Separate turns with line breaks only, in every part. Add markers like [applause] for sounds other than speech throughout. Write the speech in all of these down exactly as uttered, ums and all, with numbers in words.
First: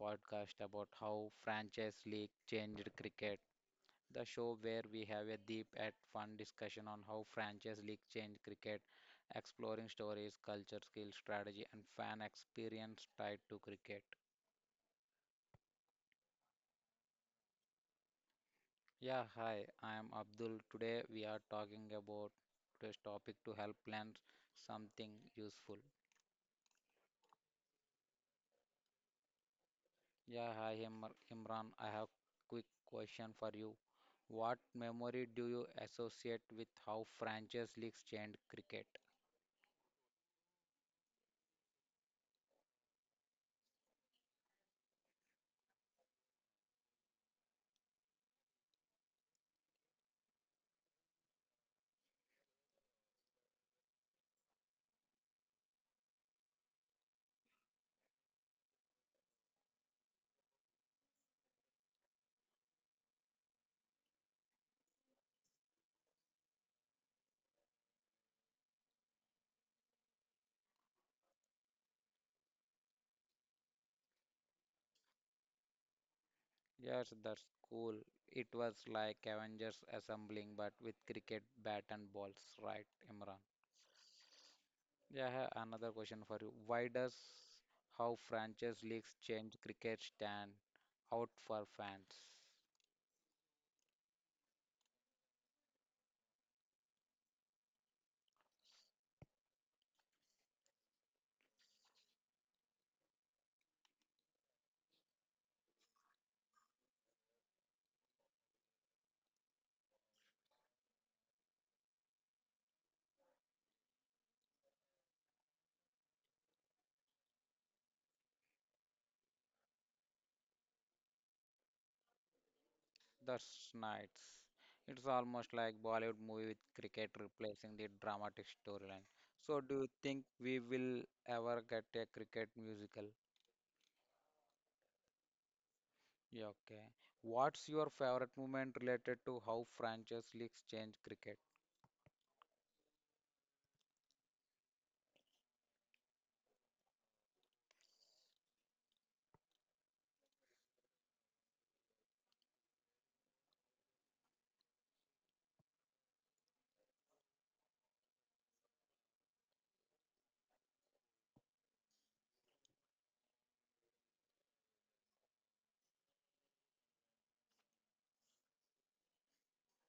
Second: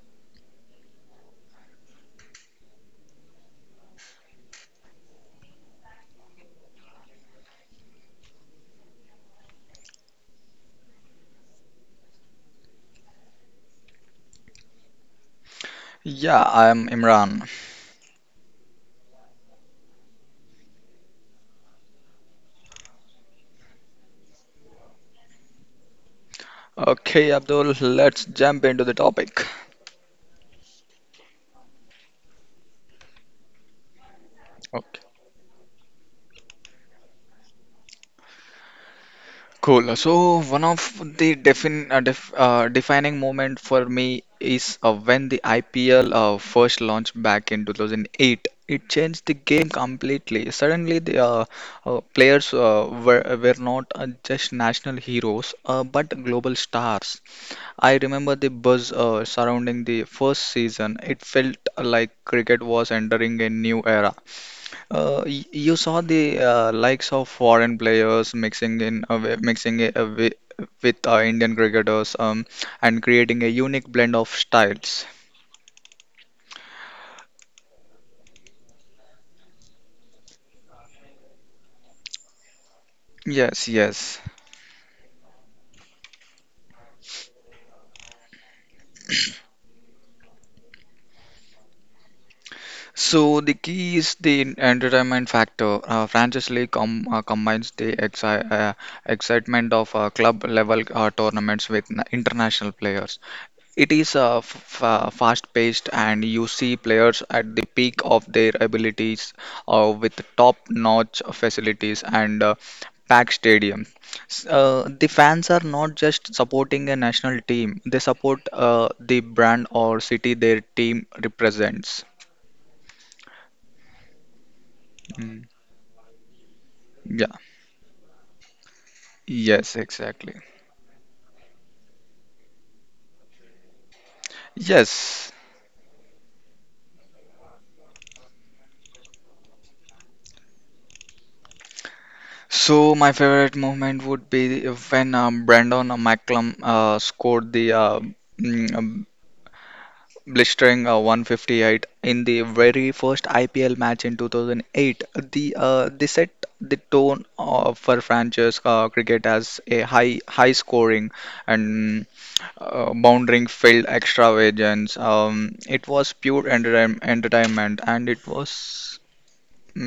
podcast about how franchise league changed cricket. The show where we have a deep and fun discussion on how franchise league changed cricket, exploring stories, culture, skill, strategy, and fan experience tied to cricket.
Yeah, I'm Imran.
Yeah, hi, I am Abdul. Today we are talking about today's topic to help plan something useful.
Okay, Abdul, let's jump into the topic.
Yeah, hi Imr- Imran. I have quick question for you. What
Okay.
memory do you associate with how franchise leagues changed cricket?
Cool. So one of the defin uh, def uh, defining moment for me is uh, when the I P L uh, first launched back in two thousand eight. It changed the game completely. Suddenly, the uh, uh, players uh, were were not uh, just national heroes, uh, but global stars. I remember the buzz uh, surrounding the first season. It felt like cricket was entering a new era. Uh, y- you saw the uh, likes of foreign players mixing in uh, wi- mixing it, uh, wi- with uh, Indian cricketers um, and creating a unique blend of styles.
Yes, that's cool. It was like Avengers assembling, but with cricket bat and balls, right, Imran?
Yes, yes.
Yeah, I have another question for you. Why does how franchise leagues change cricket stand out for fans?
So the key is the entertainment factor. Uh, Franchise League com uh, combines the exci uh, excitement of uh, club level uh, tournaments with na- international players. It is uh, f- uh, fast-paced, and you see players at the peak of their abilities uh, with top-notch facilities and uh, packed stadium. S- Uh, the fans are not just supporting a national team; they support uh, the brand or city their team represents.
That's nice. It's
Mm.
almost like Bollywood movie with cricket
Yeah.
replacing the dramatic storyline. So
Yes,
do you think
exactly.
we will ever get a cricket musical?
Yes.
Yeah, okay. What's your favorite moment related to how franchise leagues change cricket?
So my favorite moment would be when um, Brandon McCallum uh, scored the uh, mm, blistering uh, one fifty-eight in the very first I P L match in two thousand eight. The uh, they set the tone uh, for franchise uh, cricket as a high high scoring and uh, bounding field extravagance. Um, it was pure entertain entertainment and it was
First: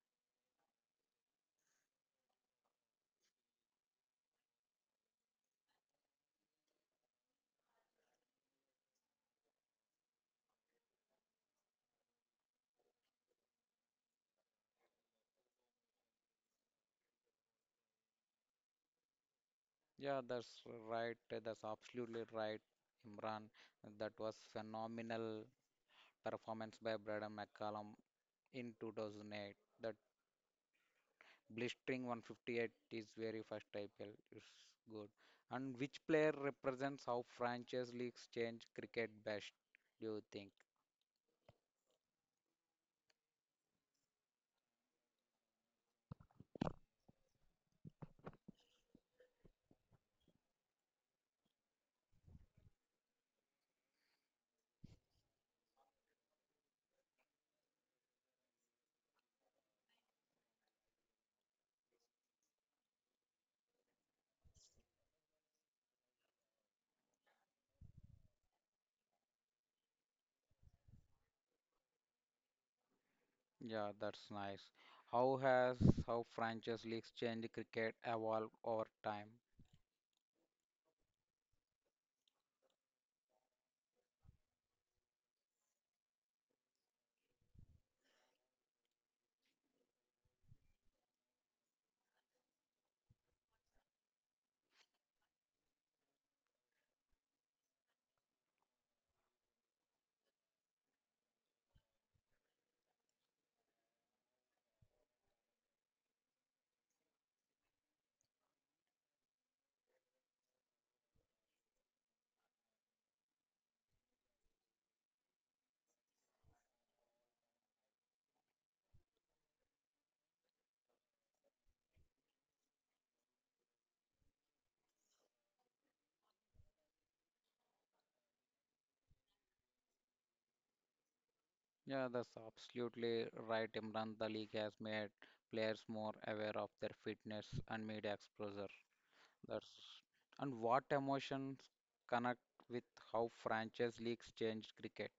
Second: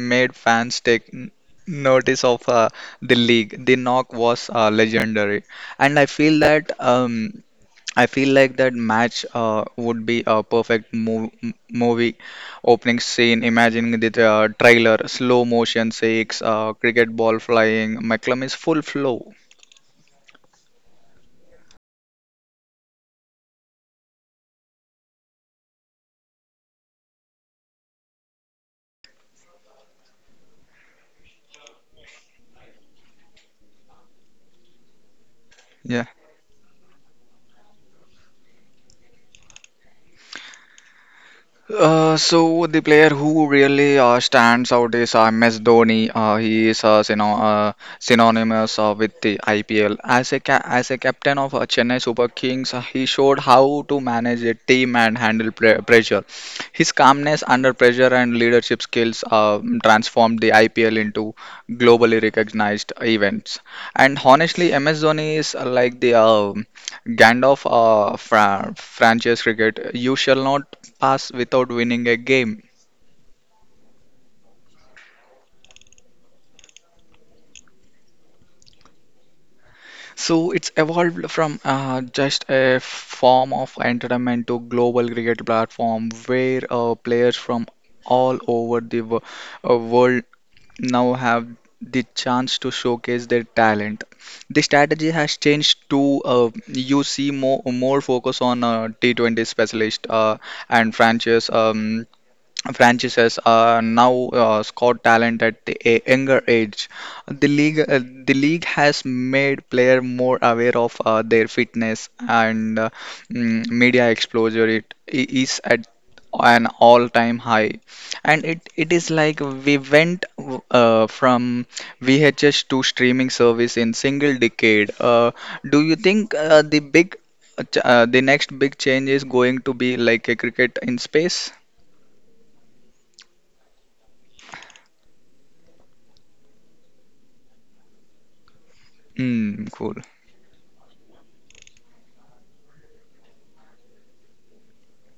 made fans take n- notice of uh, the league. The knock was uh, legendary, and I feel that. Um, I feel like that match uh, would be a perfect mov m- movie opening scene. Imagining the uh, trailer, slow motion shakes, uh, cricket ball flying. McClum is full flow.
Yeah, that's right. That's absolutely right, Imran. That was phenomenal performance by Braden McCallum in two thousand eight. That Blistering one fifty-eight is very first I P L. It's good. And which
Yeah.
player represents how franchise leagues change cricket best, do you think?
Uh, so the player who really uh, stands out is uh, M S Dhoni. Uh, he is uh, syno uh, synonymous uh, with the I P L. As a ca as a captain of uh, Chennai Super Kings, uh, he showed how to manage a team and handle pre pressure. His calmness under pressure and leadership skills uh, transformed the I P L into globally recognized events. And honestly, M S Dhoni is uh, like the uh, Gandalf uh, fra franchise cricket. You shall not us without winning a game.
Yeah, that's nice. How has how franchise leagues change cricket evolved over time?
So it's evolved from uh, just a form of entertainment to global cricket platform where uh, players from all over the wo- uh, world now have the chance to showcase their talent. The strategy has changed to uh, you see more more focus on uh, T twenty specialist uh, and franchise. Um, franchises are now uh, scout talent at the a- younger age. The league, uh, the league has made player more aware of uh, their fitness and uh, mm, media exposure. It i- is at an all-time high, and it it is like we went uh, from V H S to streaming service in single decade. Uh, do you think uh, the big uh, ch- uh, the next big change is going to be like a cricket in space?
Yeah, that's absolutely right, Imran. The league has made players more aware of their fitness and media exposure. That's
Mm, cool.
and what emotions connect with how franchise leagues change cricket?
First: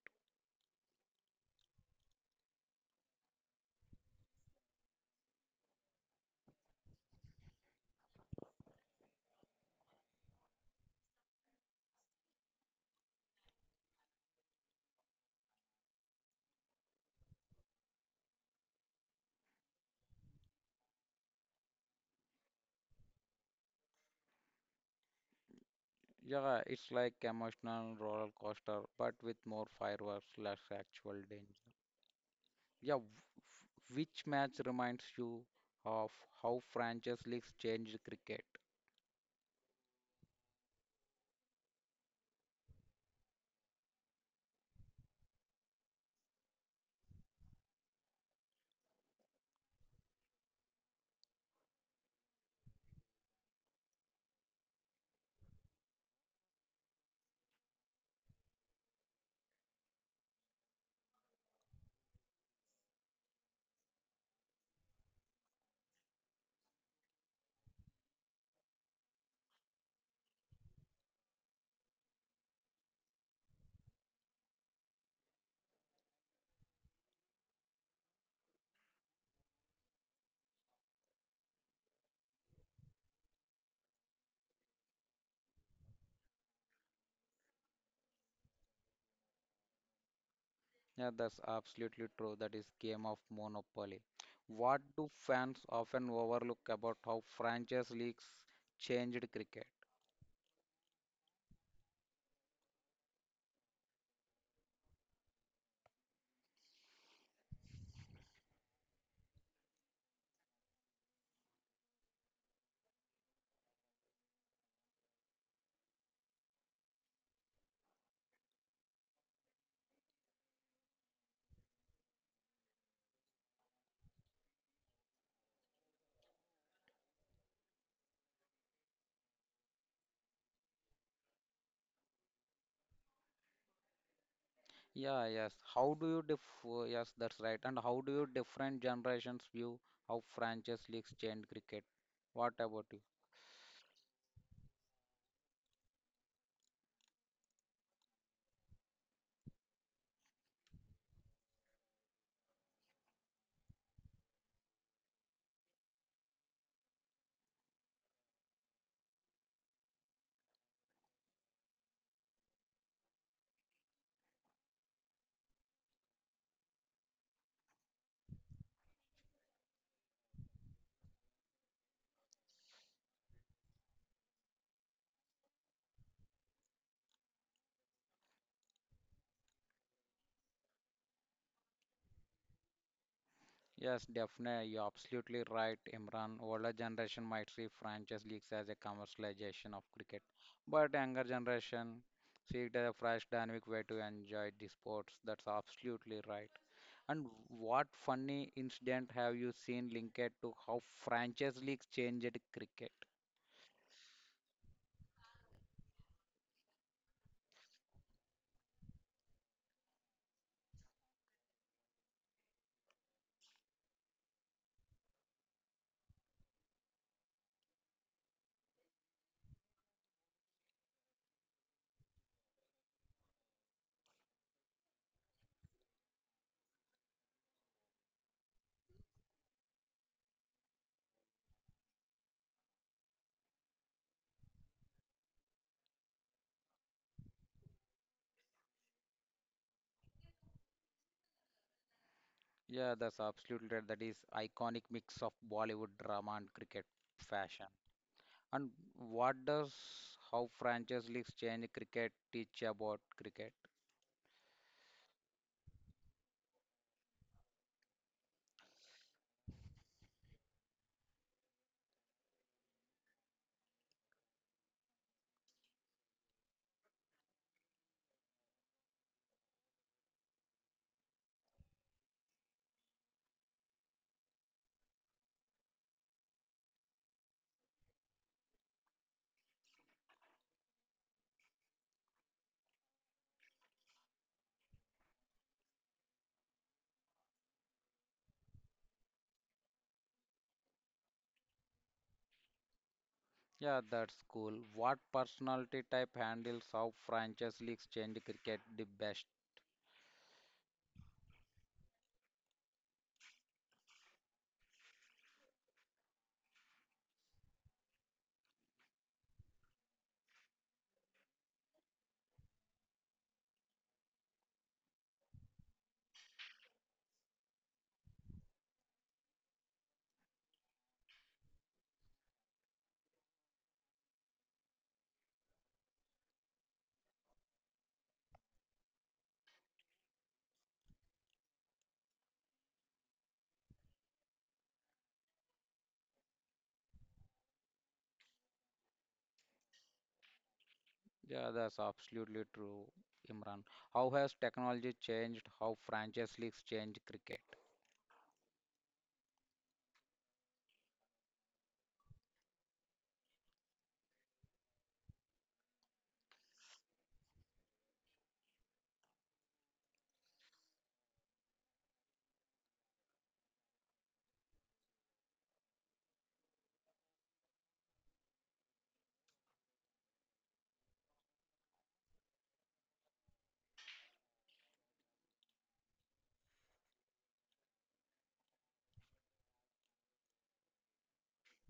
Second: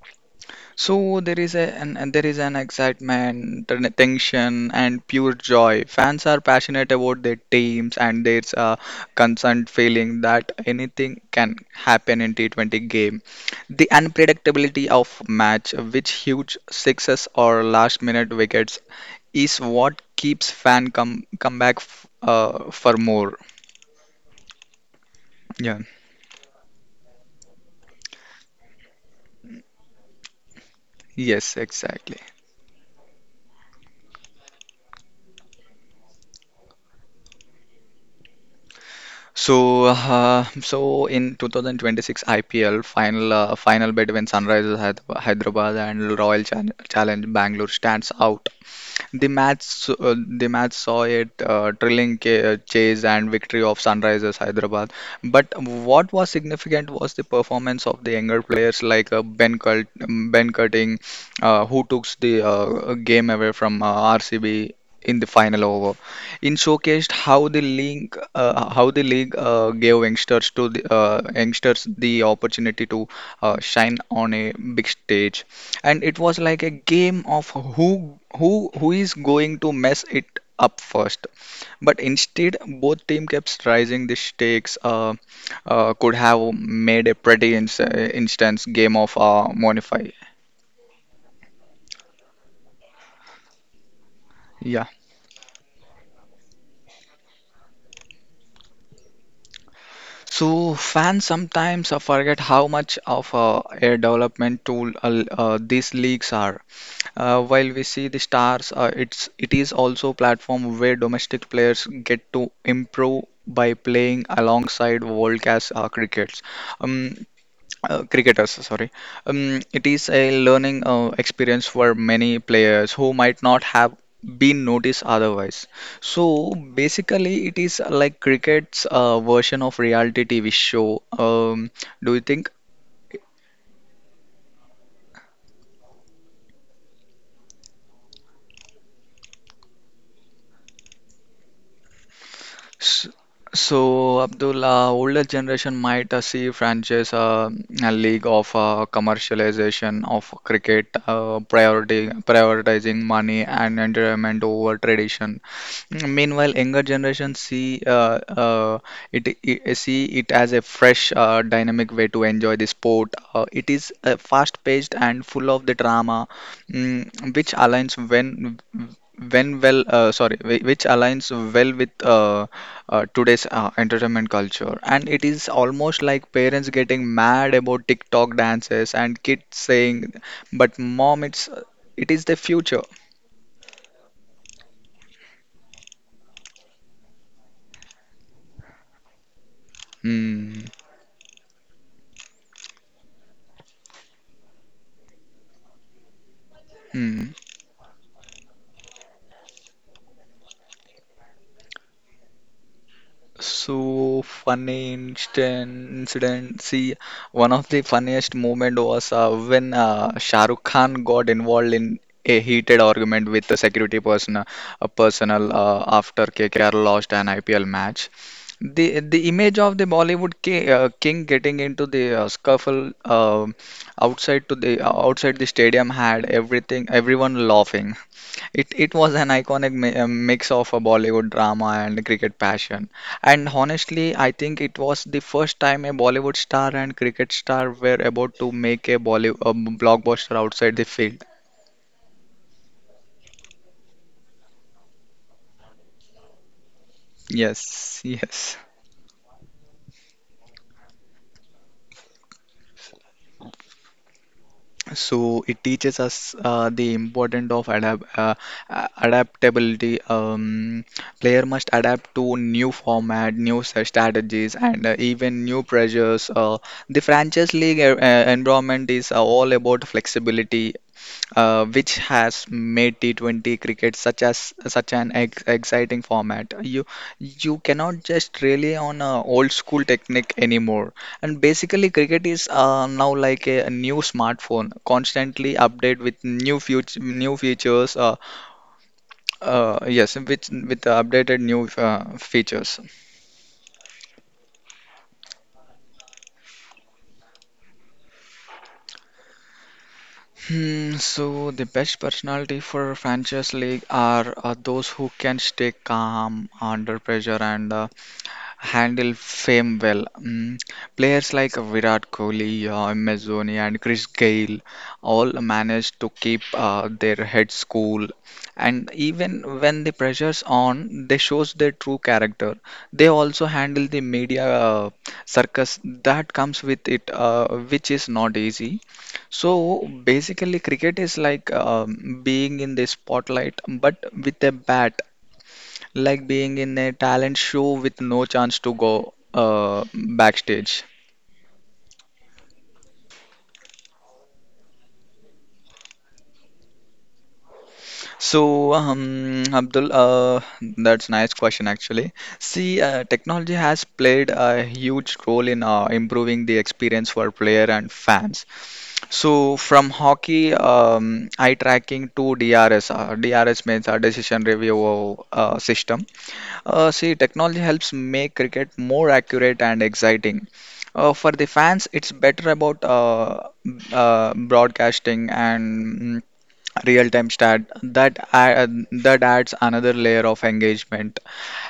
So there is a an, and there is an excitement, and tension, and pure joy. Fans are passionate about their teams, and there's a concerned feeling that anything can happen in T twenty game. The unpredictability of match, which huge sixes or last-minute wickets, is what keeps fan come come back f uh, for more. Yeah.
Yeah, it's like emotional roller coaster, but with more fireworks, less actual danger.
Yes, exactly.
Yeah, wh- which match reminds you of how franchise leagues changed cricket?
So, uh, so in two thousand twenty-six I P L final uh, final bet when Sunrisers Hyder- Hyderabad and Royal Chal- Challenge Bangalore stands out the match, uh, the match saw it uh, thrilling ca- uh, chase and victory of Sunrisers Hyderabad. But what was significant was the performance of the younger players like uh, Ben Cult, um, Ben Cutting, uh, who took the uh, game away from uh, R C B in the final over. In showcased how the league, uh, how the league uh, gave youngsters to the uh, youngsters the opportunity to uh, shine on a big stage and it was like a game of who who who is going to mess it up first. But instead, both team kept raising the stakes. Uh, uh, could have made a pretty ins instance game of uh, Monify.
Yeah, that's absolutely true. That is game of monopoly. What
Yeah.
do fans often overlook about how franchise leagues changed cricket?
So fans sometimes uh, forget how much of uh, a development tool uh, uh, these leagues are. Uh, while we see the stars, uh, it's it is also a platform where domestic players get to improve by playing alongside world-class uh, crickets. Um, uh, Cricketers, sorry. Um, it is a learning uh, experience for many players who might not have been noticed otherwise. So basically, it is like cricket's uh, version of reality T V show. Um, do you think?
Yeah, yes. How do you def yes, that's right. And how do you different generations view how franchise leagues changed cricket? What about you?
S- So, Abdul, uh, older generation might uh, see franchise uh, a league of uh, commercialization of cricket, uh, priority, prioritizing money and entertainment over tradition. Mm, Meanwhile, younger generation see uh, uh, it, I see it as a fresh, uh, dynamic way to enjoy the sport. Uh, it is uh, fast-paced and full of the drama, mm, which aligns when when well uh, sorry whi- which aligns well with uh, uh, today's uh, entertainment culture. And it is almost like parents getting mad about TikTok dances and kids saying, "But mom, it's it is the future."
Yes, definitely. You're absolutely right, Imran. Older generation might see franchise leagues as a commercialization of cricket,
Hmm.
but younger generation see it as a fresh, dynamic way to enjoy the sports. That's absolutely right. And
Hmm.
what funny incident have you seen linked to how franchise leagues changed cricket?
So funny instant incident. See, one of the funniest moment was uh, when uh, Shah Rukh Khan got involved in a heated argument with the security person, a personnel uh, after K K R lost an I P L match. The the image of the Bollywood ki- uh, king getting into the uh, scuffle uh, outside to the uh, outside the stadium had everything everyone laughing. It it was an iconic mi uh, mix of a Bollywood drama and cricket passion. And honestly, I think it was the first time a Bollywood star and cricket star were about to make a Bollywood blockbuster outside the field.
Yeah, that's absolutely right. That is iconic mix of Bollywood drama and cricket fashion.
Yes, yes.
And what does how franchise leagues change cricket teach about cricket?
So it teaches us uh, the importance of adapt uh, uh, adaptability um, player must adapt to new format new s- strategies and uh, even new pressures uh, the franchise league uh, uh, environment is uh, all about flexibility uh, which has made T twenty cricket such as such an ex exciting format. You you cannot just rely on a old school technique anymore. And basically, cricket is uh, now like a, a new smartphone, constantly update with new future new features. Uh, uh, yes, with with updated new uh, features.
Yeah, that's cool. What personality type handles how franchise leagues change cricket the best?
Hmm, so the best personality for franchise league are uh, those who can stay calm under pressure and uh, handle fame well. Mm, players like Virat Kohli, uh, M S Dhoni, and Chris Gayle all managed to keep uh, their heads cool. And even when the pressure's on, they shows their true character. They also handle the media uh, circus that comes with it, uh, which is not easy. So basically, cricket is like um, being in the spotlight, but with a bat, like being in a talent show with no chance to go uh, backstage.
Yeah, that's absolutely true, Imran. How has technology changed how franchise leagues change cricket?
So, um, Abdul, uh, that's nice question actually. See, uh, technology has played a huge role in uh, improving the experience for player and fans. So, from hockey um, eye tracking to D R S, uh, D R S means a decision review uh, system. Uh, see, technology helps make cricket more accurate and exciting. Uh, for the fans, it's better about uh, uh, broadcasting and mm, real-time stat that add, that adds another layer of engagement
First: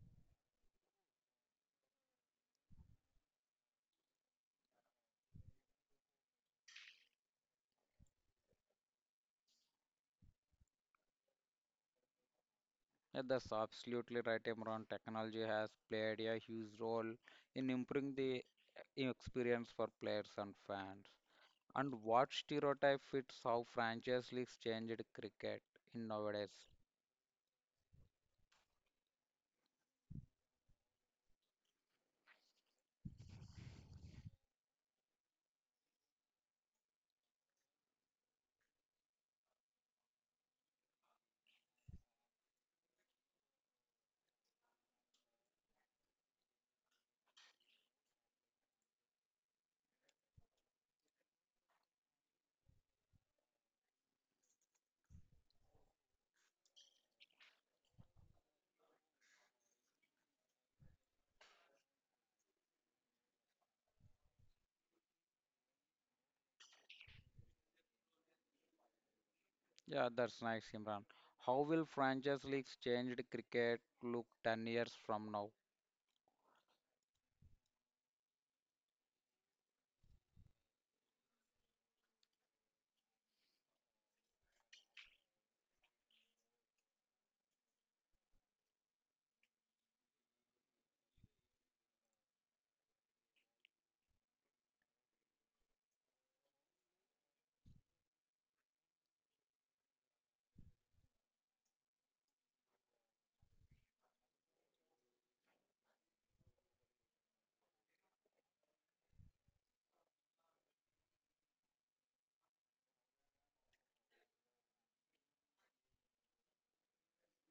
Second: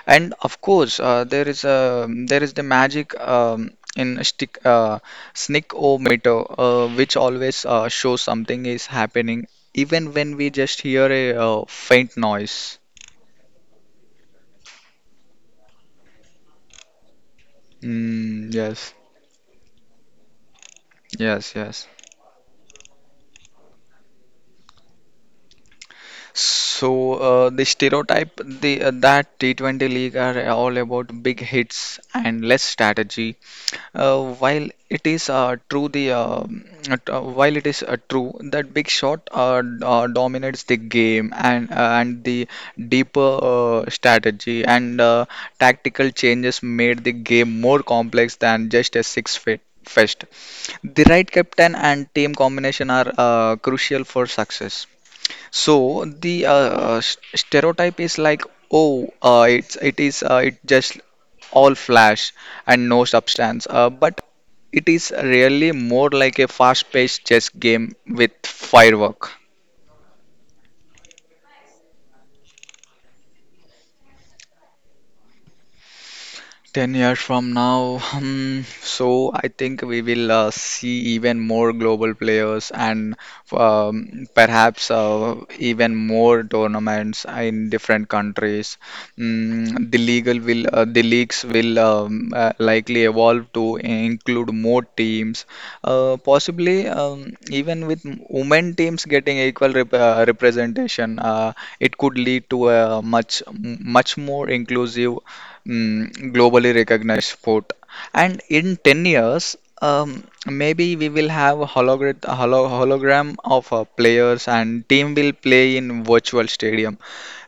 and of course uh, there is a there is the magic um, in a stick uh, snick o meter uh, which always uh, shows something is happening even when we just hear a uh, faint noise.
Yeah, that's absolutely right, Imran. Technology has played a huge role in improving the
Mm, yes,
experience for players and fans.
yes, yes.
And what stereotype fits how franchise leagues changed cricket in nowadays?
So uh, the stereotype the, uh, that T twenty league are all about big hits and less strategy. Uh, while it is uh, true the um, at- uh, While it is uh, true that big shot uh, d- uh, dominates the game and uh, and the deeper uh, strategy and uh, tactical changes made the game more complex than just a six fit fest. The right captain and team combination are uh, crucial for success. So the uh, s- stereotype is like, oh, uh, it's it is uh, it just all flash and no substance. Uh, but it is really more like a fast-paced chess game with firework.
Yeah, that's nice, Imran. How will franchise leagues change the cricket look ten years from now?
10 years from now, [laughs] hmm, so I think we will uh, see even more global players and um, perhaps uh, even more tournaments in different countries. Mm, the legal will, uh, the leagues will um, uh, likely evolve to include more teams, uh, possibly um, even with women teams getting equal rep uh, representation. Uh, it could lead to a much, much more inclusive mm, globally recognized sport. And in 10 years, um, maybe we will have a hologra- holo- hologram of uh, players and team will play in virtual stadium.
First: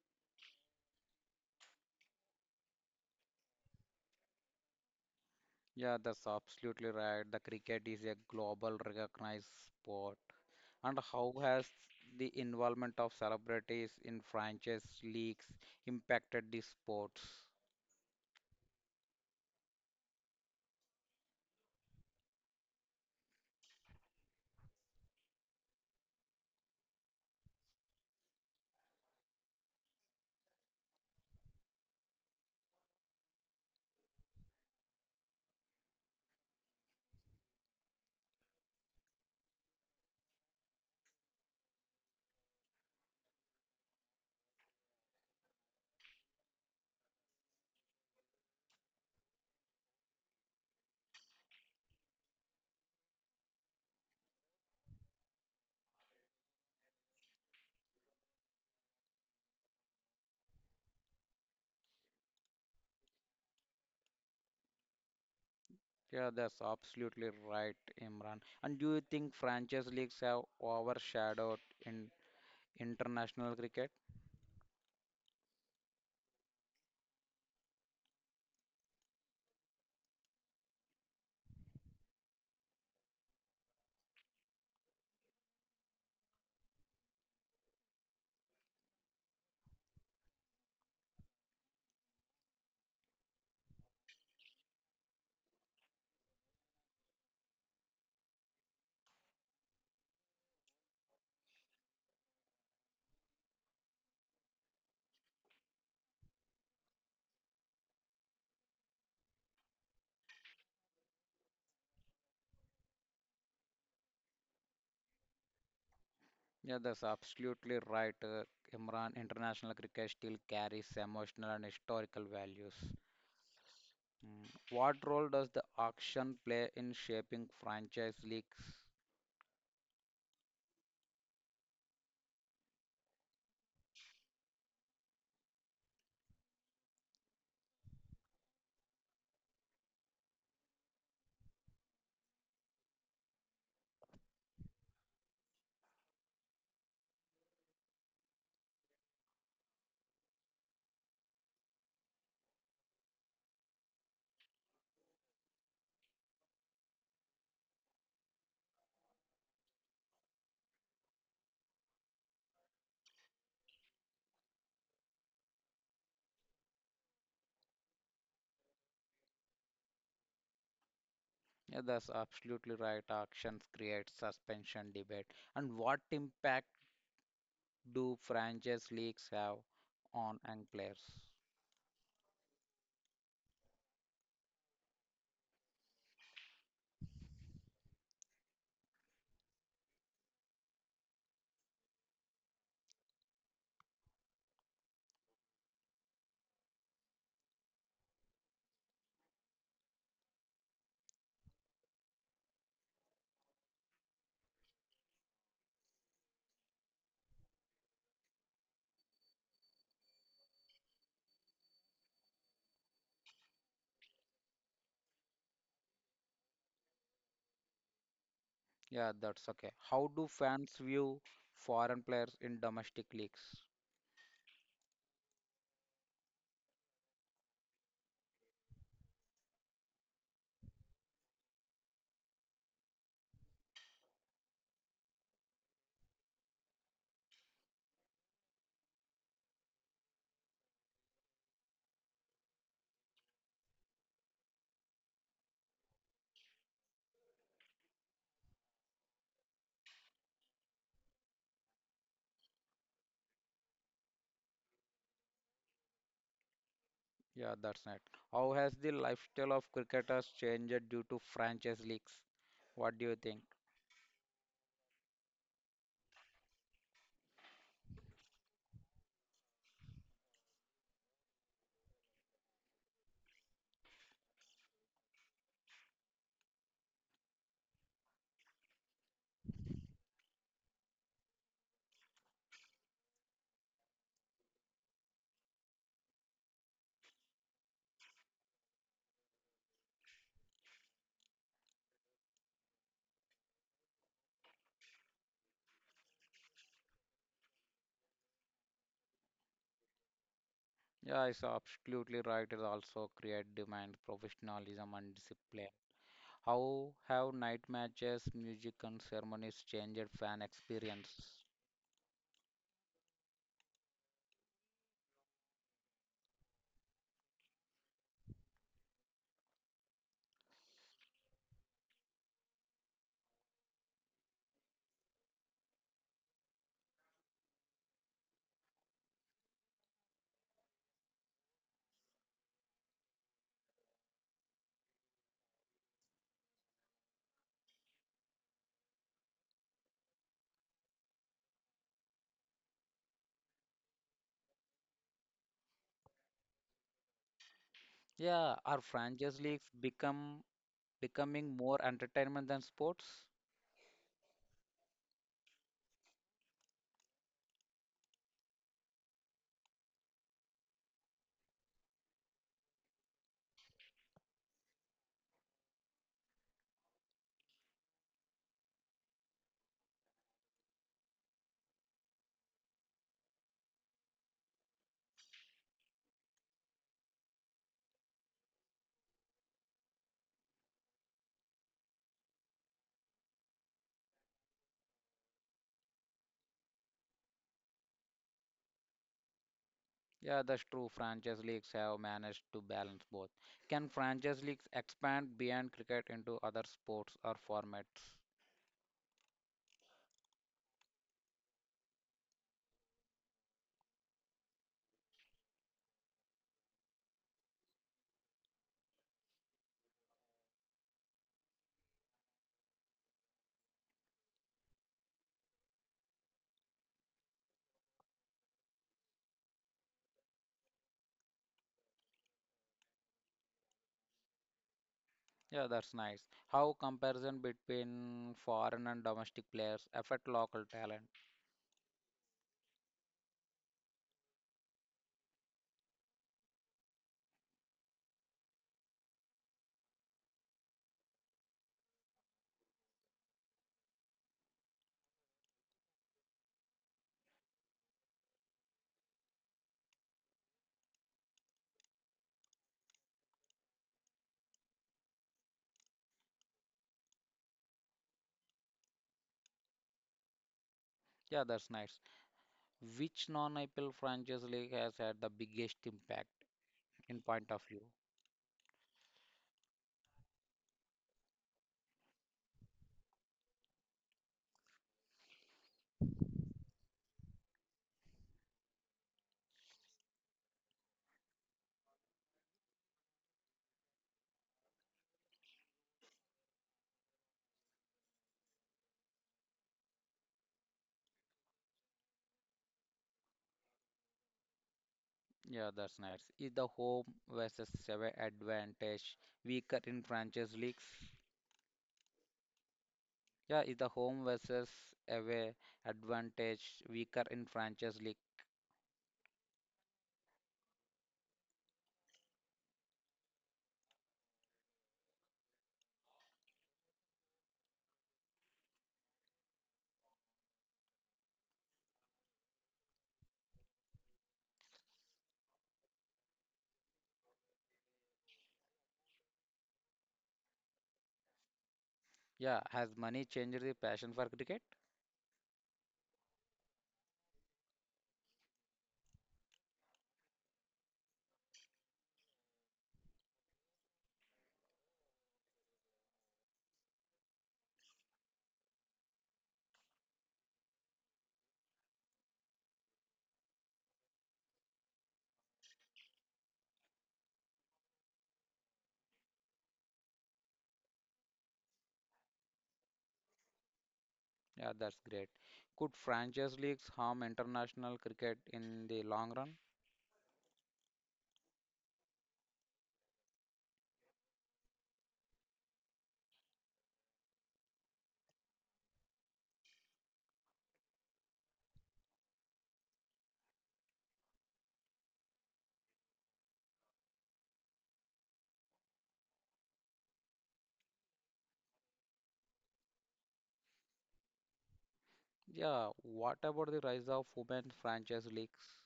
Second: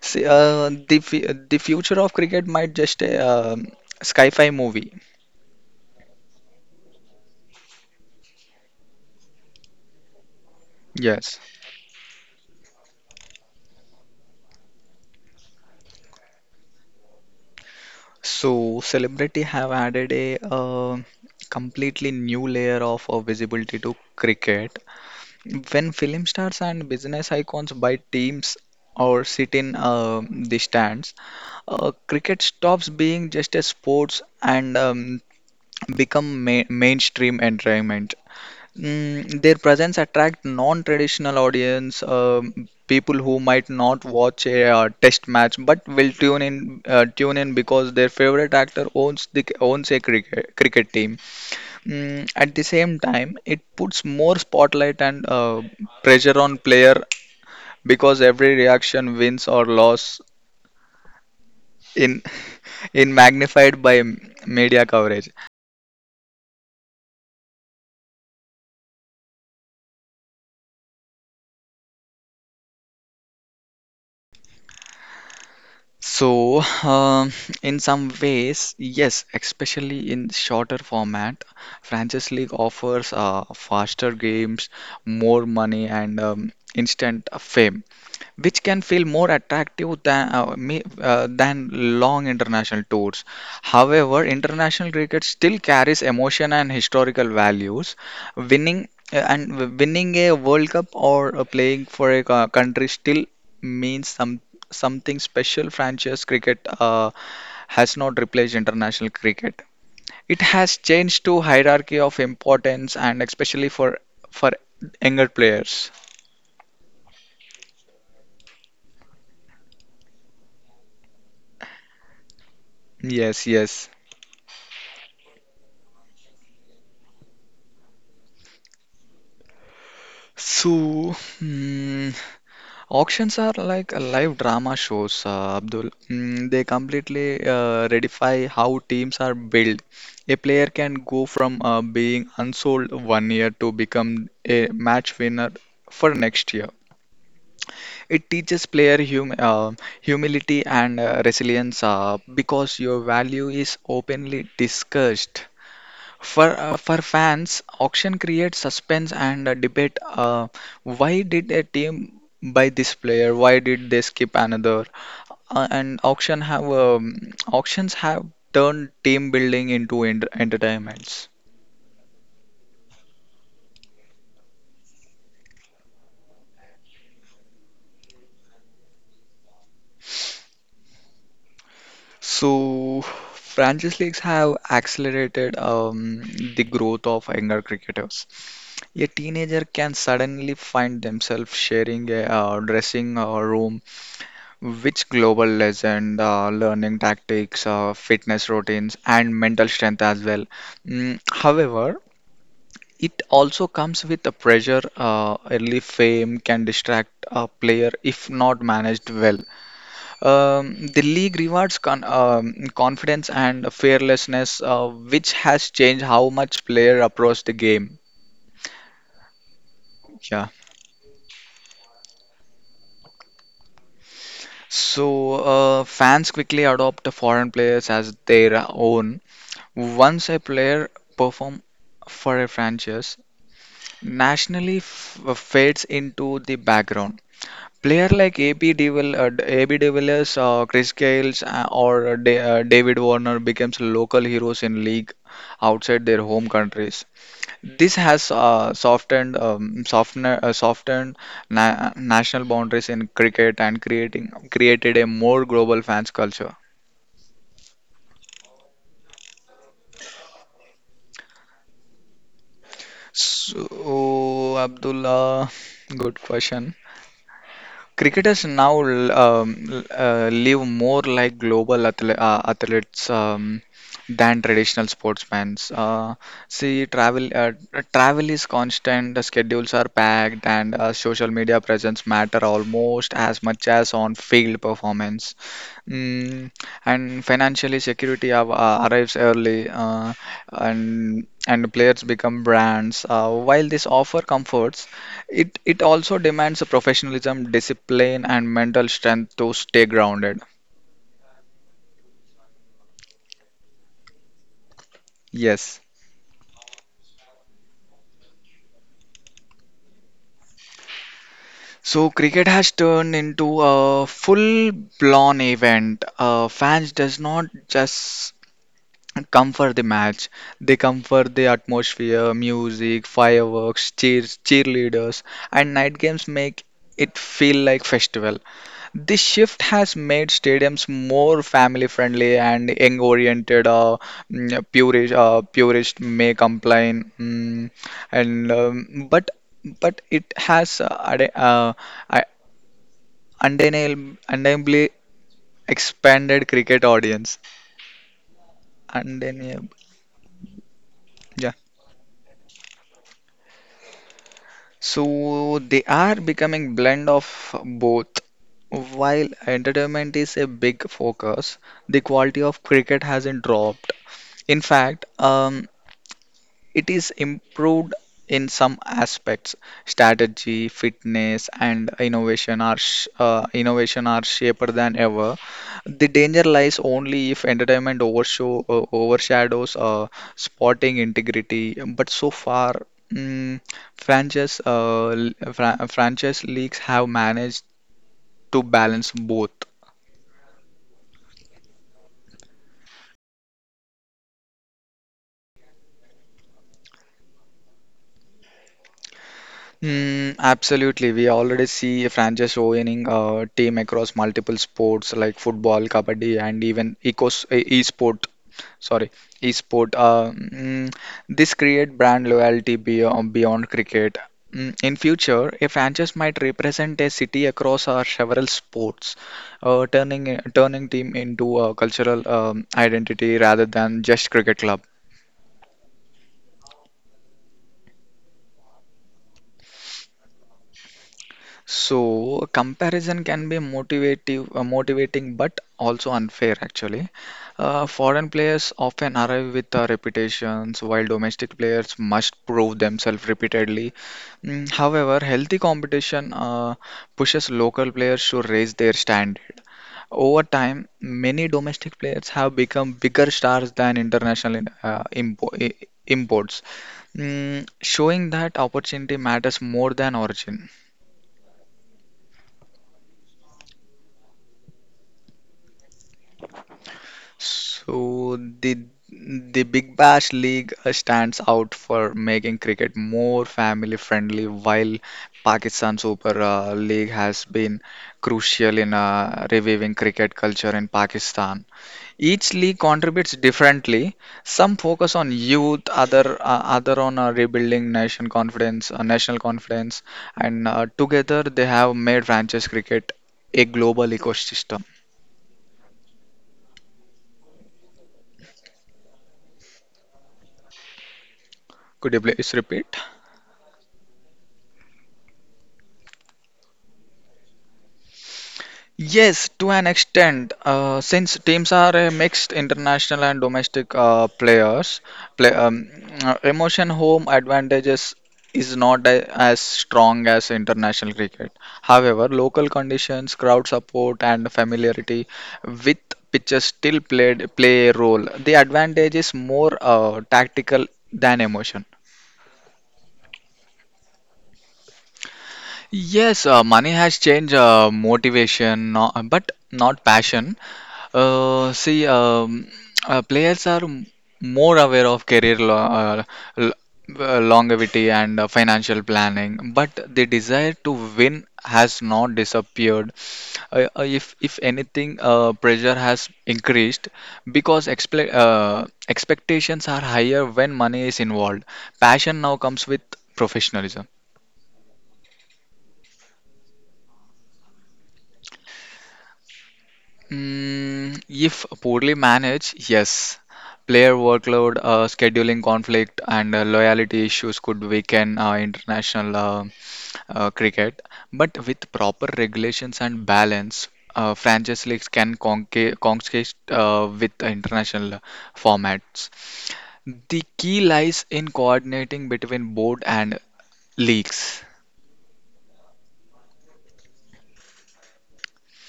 See, uh, the, fu- the future of cricket might just a um sci-fi movie.
Yeah, that's absolutely right. The cricket is a global recognized sport. And how
Yes.
has the involvement of celebrities in franchise leagues impacted the sports?
So celebrity have added a uh, completely new layer of uh, visibility to cricket. When film stars and business icons buy teams or sit in uh, the stands, uh, cricket stops being just a sports and um, become ma- mainstream entertainment. Mm, their presence attract non-traditional audience, um, people who might not watch a uh, test match but will tune in, uh, tune in because their favorite actor owns the owns a cricket cricket team. Mm, at the same time, it puts more spotlight and uh, pressure on player because every reaction wins or loss in in magnified by m- media coverage.
Yeah, that's absolutely right, Imran. And do you think franchise leagues have overshadowed in international cricket?
So, um, in some ways, yes, especially in shorter format, franchise league offers uh, faster games, more money, and um, instant fame, which can feel more attractive than uh, me- uh, than long international tours. However, international cricket still carries emotion and historical values. Winning uh, and w- winning a World Cup or uh, playing for a co- country still means some something special. Franchise cricket uh, has not replaced international cricket. It has changed to hierarchy of importance and especially for for younger players.
Yeah, that's absolutely right. Uh, Imran, international cricket still carries emotional and historical values.
Yes, yes.
Mm. What role does the auction play in shaping franchise leagues?
So, hmm, Auctions are like a live drama shows, uh, Abdul. Mm, they completely uh, redefine how teams are built. A player can go from uh, being unsold one year to become a match winner for next year. It teaches player hum uh, humility and uh, resilience uh, because your value is openly discussed. For uh, for fans, auction creates suspense and a debate. Uh, why did a team buy this player? Why did they skip another? Uh, and auction have um, auctions have turned team building into ent entertainments.
Yeah, that's absolutely right. Auctions create suspension debate. And what impact do franchise leagues have on young players?
So franchise leagues have accelerated um, the growth of younger cricketers. A teenager can suddenly find themselves sharing a uh, dressing uh, room which global legend, uh, learning tactics, uh, fitness routines, and mental strength as well. Mm, however, it also comes with a pressure. Uh, early fame can distract a player if not managed well. Um, the league rewards con- um, confidence and fearlessness, uh, which has changed how much player approach the game.
Yeah, that's okay. How do
Yeah.
fans view foreign players in domestic leagues?
So uh, fans quickly adopt the foreign players as their own. Once a player performs for a franchise, nationally f- uh, fades into the background. Player like A P Devil, uh, A B de Villiers, uh, Chris Gales, uh, or uh, Da- uh, David Warner becomes local heroes in league outside their home countries. This has uh, softened, um, softener, uh, softened na- national boundaries in cricket and creating created a more global fans culture.
Yeah, that's right. How has the lifestyle of cricketers changed due to franchise leagues? What do you think?
So, Abdullah, good question. Cricketers now l- um, uh, live more like global athle uh, athletes um, than traditional sportsmen. Uh, see, travel uh, travel is constant, the schedules are packed, and uh, social media presence matter almost as much as on-field performance. Mm, and financially security av- uh, arrives early, uh, and and players become brands. Uh, while this offer comforts, it it also demands professionalism, discipline and mental strength to stay grounded.
Yeah, it's absolutely right. It also create demand, professionalism, and discipline.
Yes.
How have night matches, music, and ceremonies changed fan experience?
So cricket has turned into a full blown event. Uh, fans does not just come for the match. They come for the atmosphere, music, fireworks, cheers, cheerleaders, and night games make it feel like festival. This shift has made stadiums more family friendly and young oriented. Uh, mm, purist, uh, purist may complain, mm, and um, but but it has uh, ade- uh, I- undeniable- undeniably expanded cricket audience.
Yeah, are franchise leagues
Undeniable,
become
yeah.
becoming more entertainment than sports?
So they are becoming blend of both. While entertainment is a big focus, the quality of cricket hasn't dropped. In fact, um, it is improved in some aspects. Strategy, fitness, and innovation are sh- uh, innovation are shaper than ever. The danger lies only if entertainment overshaw- uh, overshadows uh, sporting integrity. But so far, mm, franchise uh, l- fran- franchise leagues have managed to balance both.
Yeah, that's true. Franchise leagues have managed to balance both. Can franchise leagues expand beyond cricket into other sports or formats?
Mm, absolutely. We already see franchise owning a team across multiple sports like football, kabaddi, and even ecos e- e-sport. Sorry, e-sport. Uh, mm, this create brand loyalty beyond, beyond cricket. Mm, in future, a franchise might represent a city across our several sports, uh, turning turning team into a cultural um, identity rather than just cricket club.
Yeah, that's nice. How comparison between foreign and domestic players affect local talent?
So comparison can be motivative, uh, motivating, but also unfair actually. Uh, foreign players often arrive with uh, reputations, while domestic players must prove themselves repeatedly. Mm, however, healthy competition uh, pushes local players to raise their standard. Over time, many domestic players have become bigger stars than international uh, impo- i- imports, Mm, showing that opportunity matters more than origin.
Yeah, that's nice. Which non-I P L franchise league has had the biggest impact in point of view?
So the the Big Bash League uh, stands out for making cricket more family friendly, while Pakistan Super uh, League has been crucial in uh, reviving cricket culture in Pakistan. Each league contributes differently. Some focus on youth, other uh, other on uh, rebuilding nation confidence, uh, national confidence, and uh, together they have made franchise cricket a global ecosystem.
Yeah, that's nice. Is the home versus away advantage weaker in franchise leagues?
Could you please repeat?
Yeah, is the home versus away advantage weaker in franchise league?
Yes, to an extent, uh, since teams are a mixed international and domestic uh, players, play, um, uh, emotion home advantages is not a, as strong as international cricket. However, local conditions, crowd support, and familiarity with pitches still played play a role. The advantage is more uh, tactical than emotion.
Yeah, has money changed the passion for cricket?
Yes, uh, money has changed uh, motivation, no, but not passion. Uh, see, um, uh, players are m- more aware of career lo uh, l uh, longevity and uh, financial planning, but the desire to win has not disappeared. Uh, uh, if if anything, uh, pressure has increased because expe uh, expectations are higher when money is involved. Passion now comes with professionalism.
Yeah, that's great. Could franchise leagues harm international cricket in the long run?
Mm, if poorly managed, yes. Player workload, uh, scheduling conflict, and uh, loyalty issues could weaken uh, international uh, uh, cricket. But with proper regulations and balance, uh, franchise leagues can conca- conquest uh, with international formats. The key lies in coordinating between board and leagues.
Yeah, what about the rise of women's franchise leagues?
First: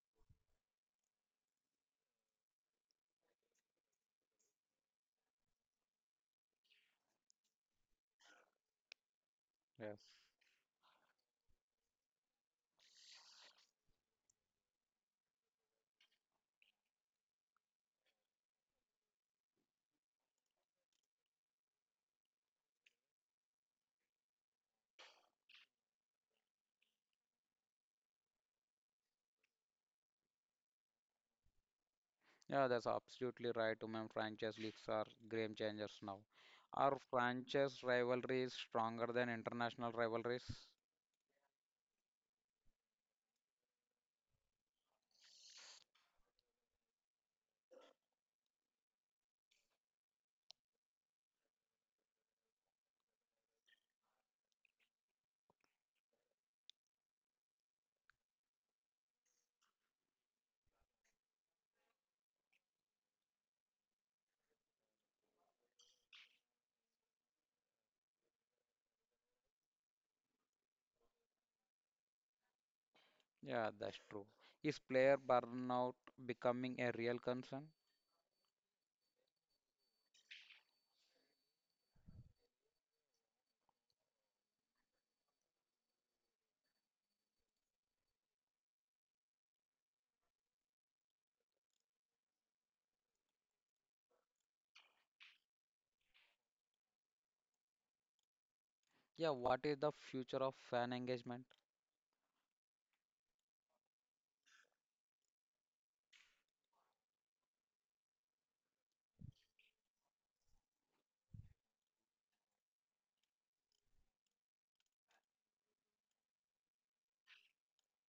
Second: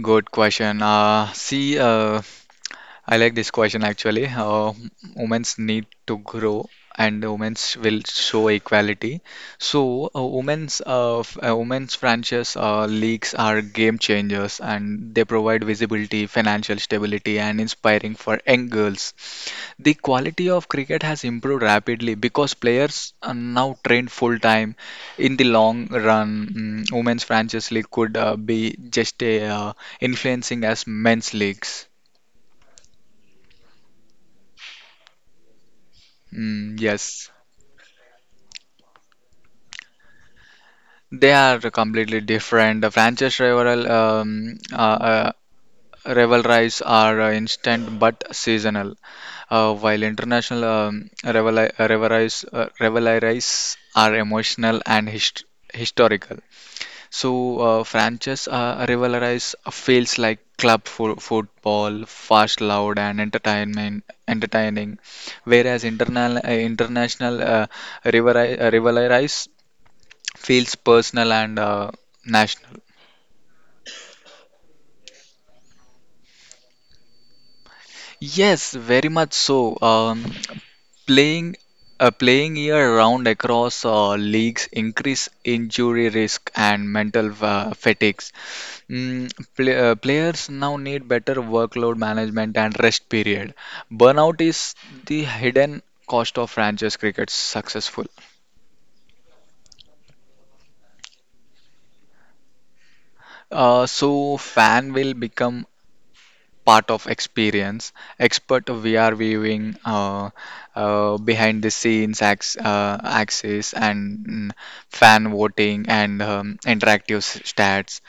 Good question. Uh, see, uh, I like this question actually. Uh, women's need to grow and women's will show equality.
Yes.
So uh, women's uh, f- uh, women's franchise uh, leagues are game changers and they provide visibility, financial stability, and inspiring for young girls. The quality of cricket has improved rapidly because players are now trained full time. In the long run, mm, women's franchise league could uh, be just a uh, influencing as men's leagues.
Yeah, that's absolutely right. Women franchise leagues are game changers now.
Mm,
Are
yes,
franchise rivalries stronger than international rivalries?
they are completely different. The franchise rival um, uh, uh, rivalries are uh, instant but seasonal, uh, while international um, rivalri- rivalries uh, rivalries are emotional and hist historical. So uh, franchise uh, rivalries feels like club for football, fast, loud, and entertainment entertaining, whereas internal uh, international uh, rivalri- uh, rivalries feels personal and uh, national.
Yeah, that's true. Is player burnout becoming a real concern?
Yes, very much so. Um, playing uh, playing year round across uh, leagues increase injury risk and mental uh, fatigues. Mm, play, uh, Players now need better workload management and rest period. Burnout is the hidden cost of franchise cricket's successful.
Yeah, what is the future of fan engagement?
Uh, so fan will become part of experience expert vr viewing, uh, uh, behind the scenes ac- uh, access and mm, fan voting and um, interactive s- stats.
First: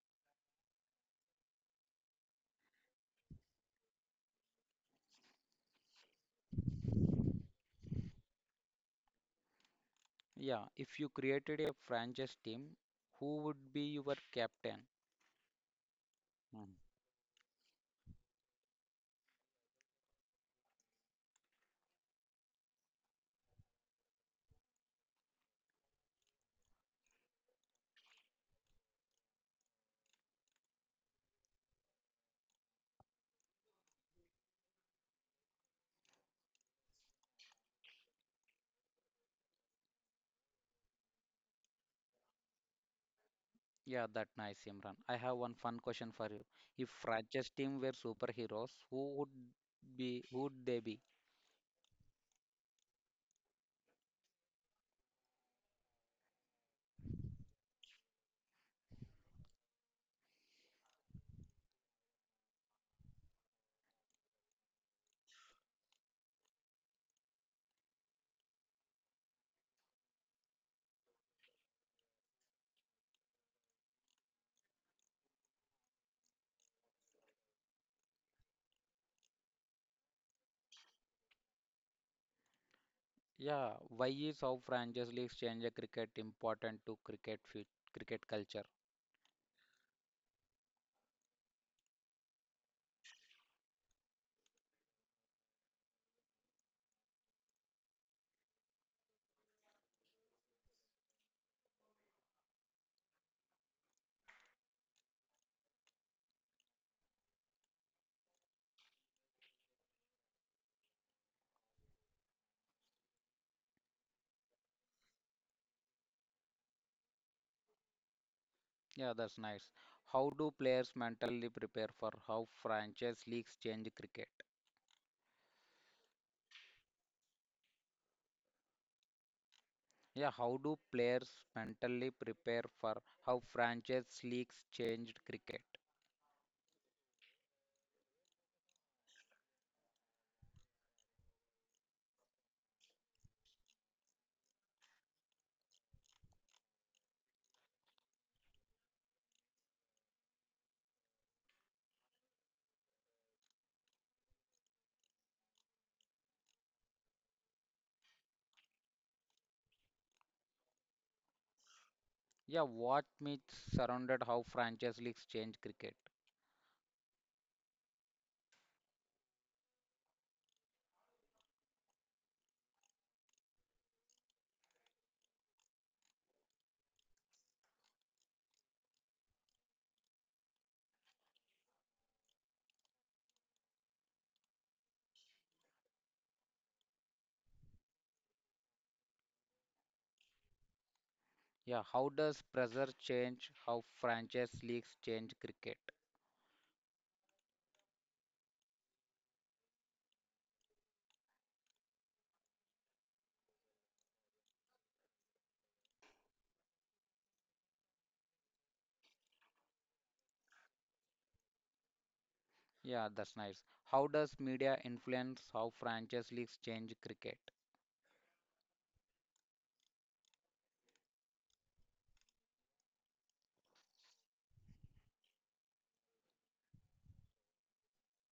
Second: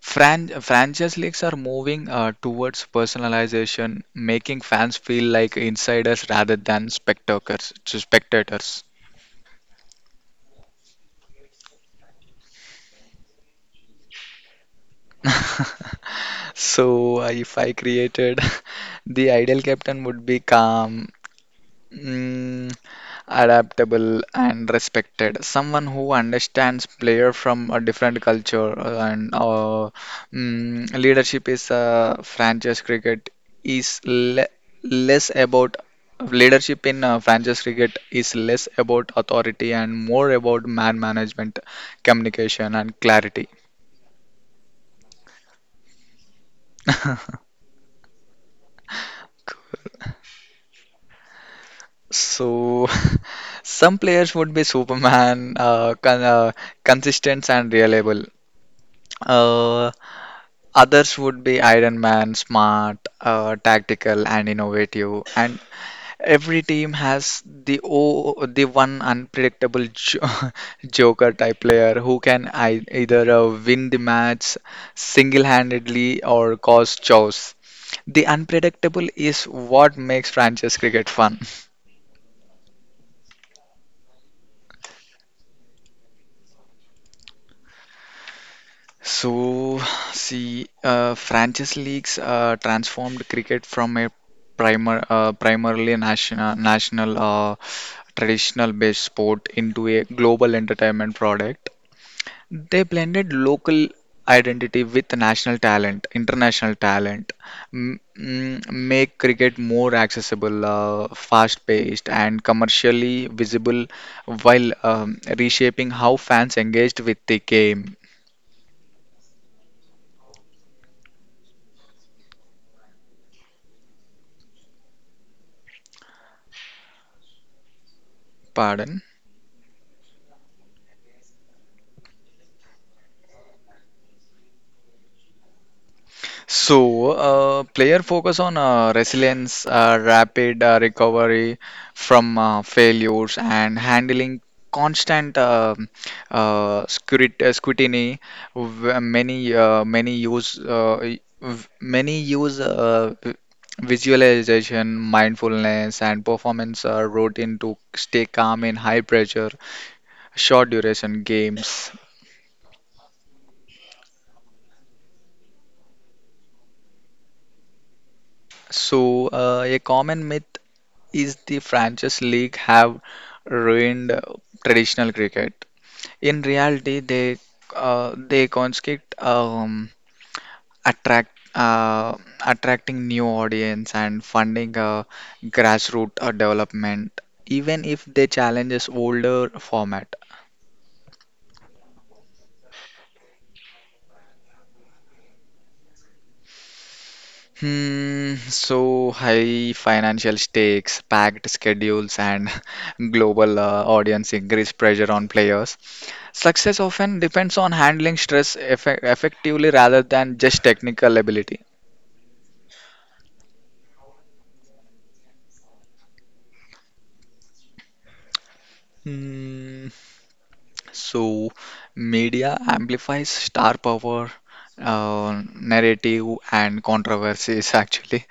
Fran- franchise leagues are moving uh, towards personalization, making fans feel like insiders rather than spectators spectators.
Yeah, if you created a franchise team, who would be your captain? Hmm.
So uh, if I created [laughs] the ideal captain would be calm, Mm, adaptable and respected. Someone who understands player from a different culture uh, and uh, mm, leadership is uh, franchise cricket is le less about leadership in uh, franchise cricket is less about authority and more about man management, communication and clarity.
Yeah, that nice, Imran. I have one fun question for you. If franchise team were superheroes, who would be who would they be?
So, [laughs] some players would be Superman, uh, con uh, consistent and reliable. Uh, Others would be Iron Man, smart, uh, tactical, and innovative. And every team has the o the one unpredictable jo [laughs] Joker type player who can ei- either uh, win the match single-handedly or cause chaos. The unpredictable is what makes franchise cricket fun.
Yeah, why is how franchise leagues change a cricket important to cricket fit, cricket culture?
So, see, uh, franchise leagues uh, transformed cricket from a primer, uh, primarily national, national uh, traditional based sport into a global entertainment product. They blended local identity with national talent, international talent, m mm, make cricket more accessible, uh, fast paced, and commercially visible while um, reshaping how fans engaged with the game.
Yeah, that's nice. How do players mentally prepare for how franchise leagues change cricket?
Pardon.
Yeah, how do players mentally prepare for how franchise leagues changed cricket?
So uh, player focus on uh, resilience, uh, rapid uh, recovery from uh, failures, and handling constant um uh, scrut- uh, scrutiny. W- Many uh, many use uh, y- v- many use uh, v- visualization, mindfulness, and performance uh, routine to stay calm in high pressure, short duration games.
Yeah, what myths surrounded how franchise leagues change cricket?
So uh, a common myth is the franchise league have ruined uh, traditional cricket. In reality, they uh, they conscript um, attract uh, attracting new audience and funding uh, grassroots uh, development, even if they challenges older format.
Yeah, how does pressure change how franchise leagues change cricket?
Hmm, so high financial stakes, packed schedules, and [laughs] global uh, audience increase pressure on players. Success often depends on handling stress effe- effectively rather than just technical ability.
Yeah, that's nice. How does media influence how franchise leagues change cricket?
Hmm, So media amplifies star power, uh, narrative, and controversies actually.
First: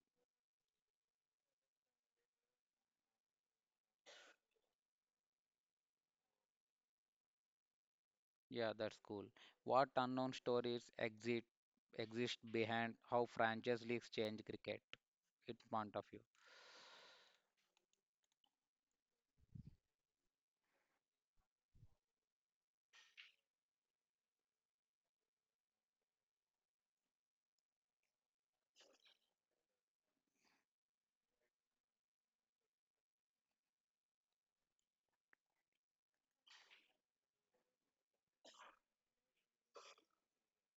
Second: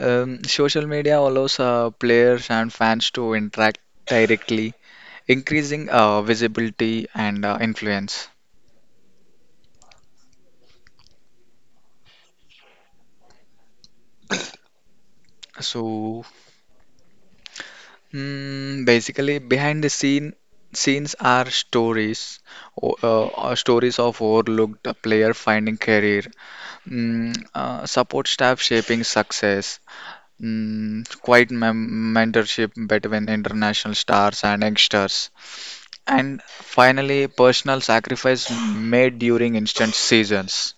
Um, social media allows uh, players and fans to interact directly, increasing uh, visibility and uh, influence.
Yeah, that's cool. What unknown stories exist exist behind how franchise leagues change cricket? It's point of view.
So, Mm, basically, behind the scene scenes are stories o- uh, uh, stories of overlooked player finding career, mm, uh, support staff shaping success, mm, quiet mem mentorship between international stars and youngsters, and finally, personal sacrifice made during instant seasons.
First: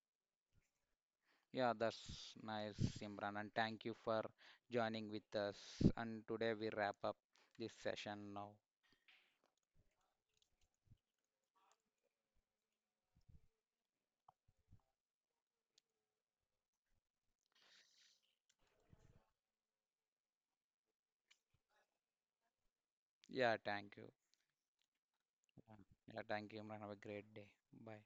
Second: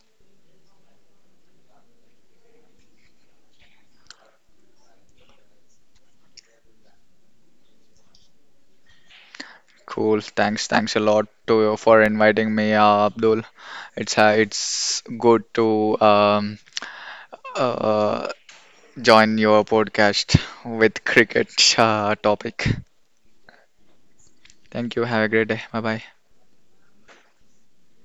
Yeah, that's nice, Simran, and thank you for joining with us. And today we wrap up this session now.
Cool. Thanks. Thanks a lot to you for inviting me, uh, Abdul. It's uh, it's good to um, uh, join your podcast with cricket uh, topic.
Yeah, thank you.
Thank you. Have a great day. Bye bye.
Yeah, thank you, Imran. Have a great day. Bye.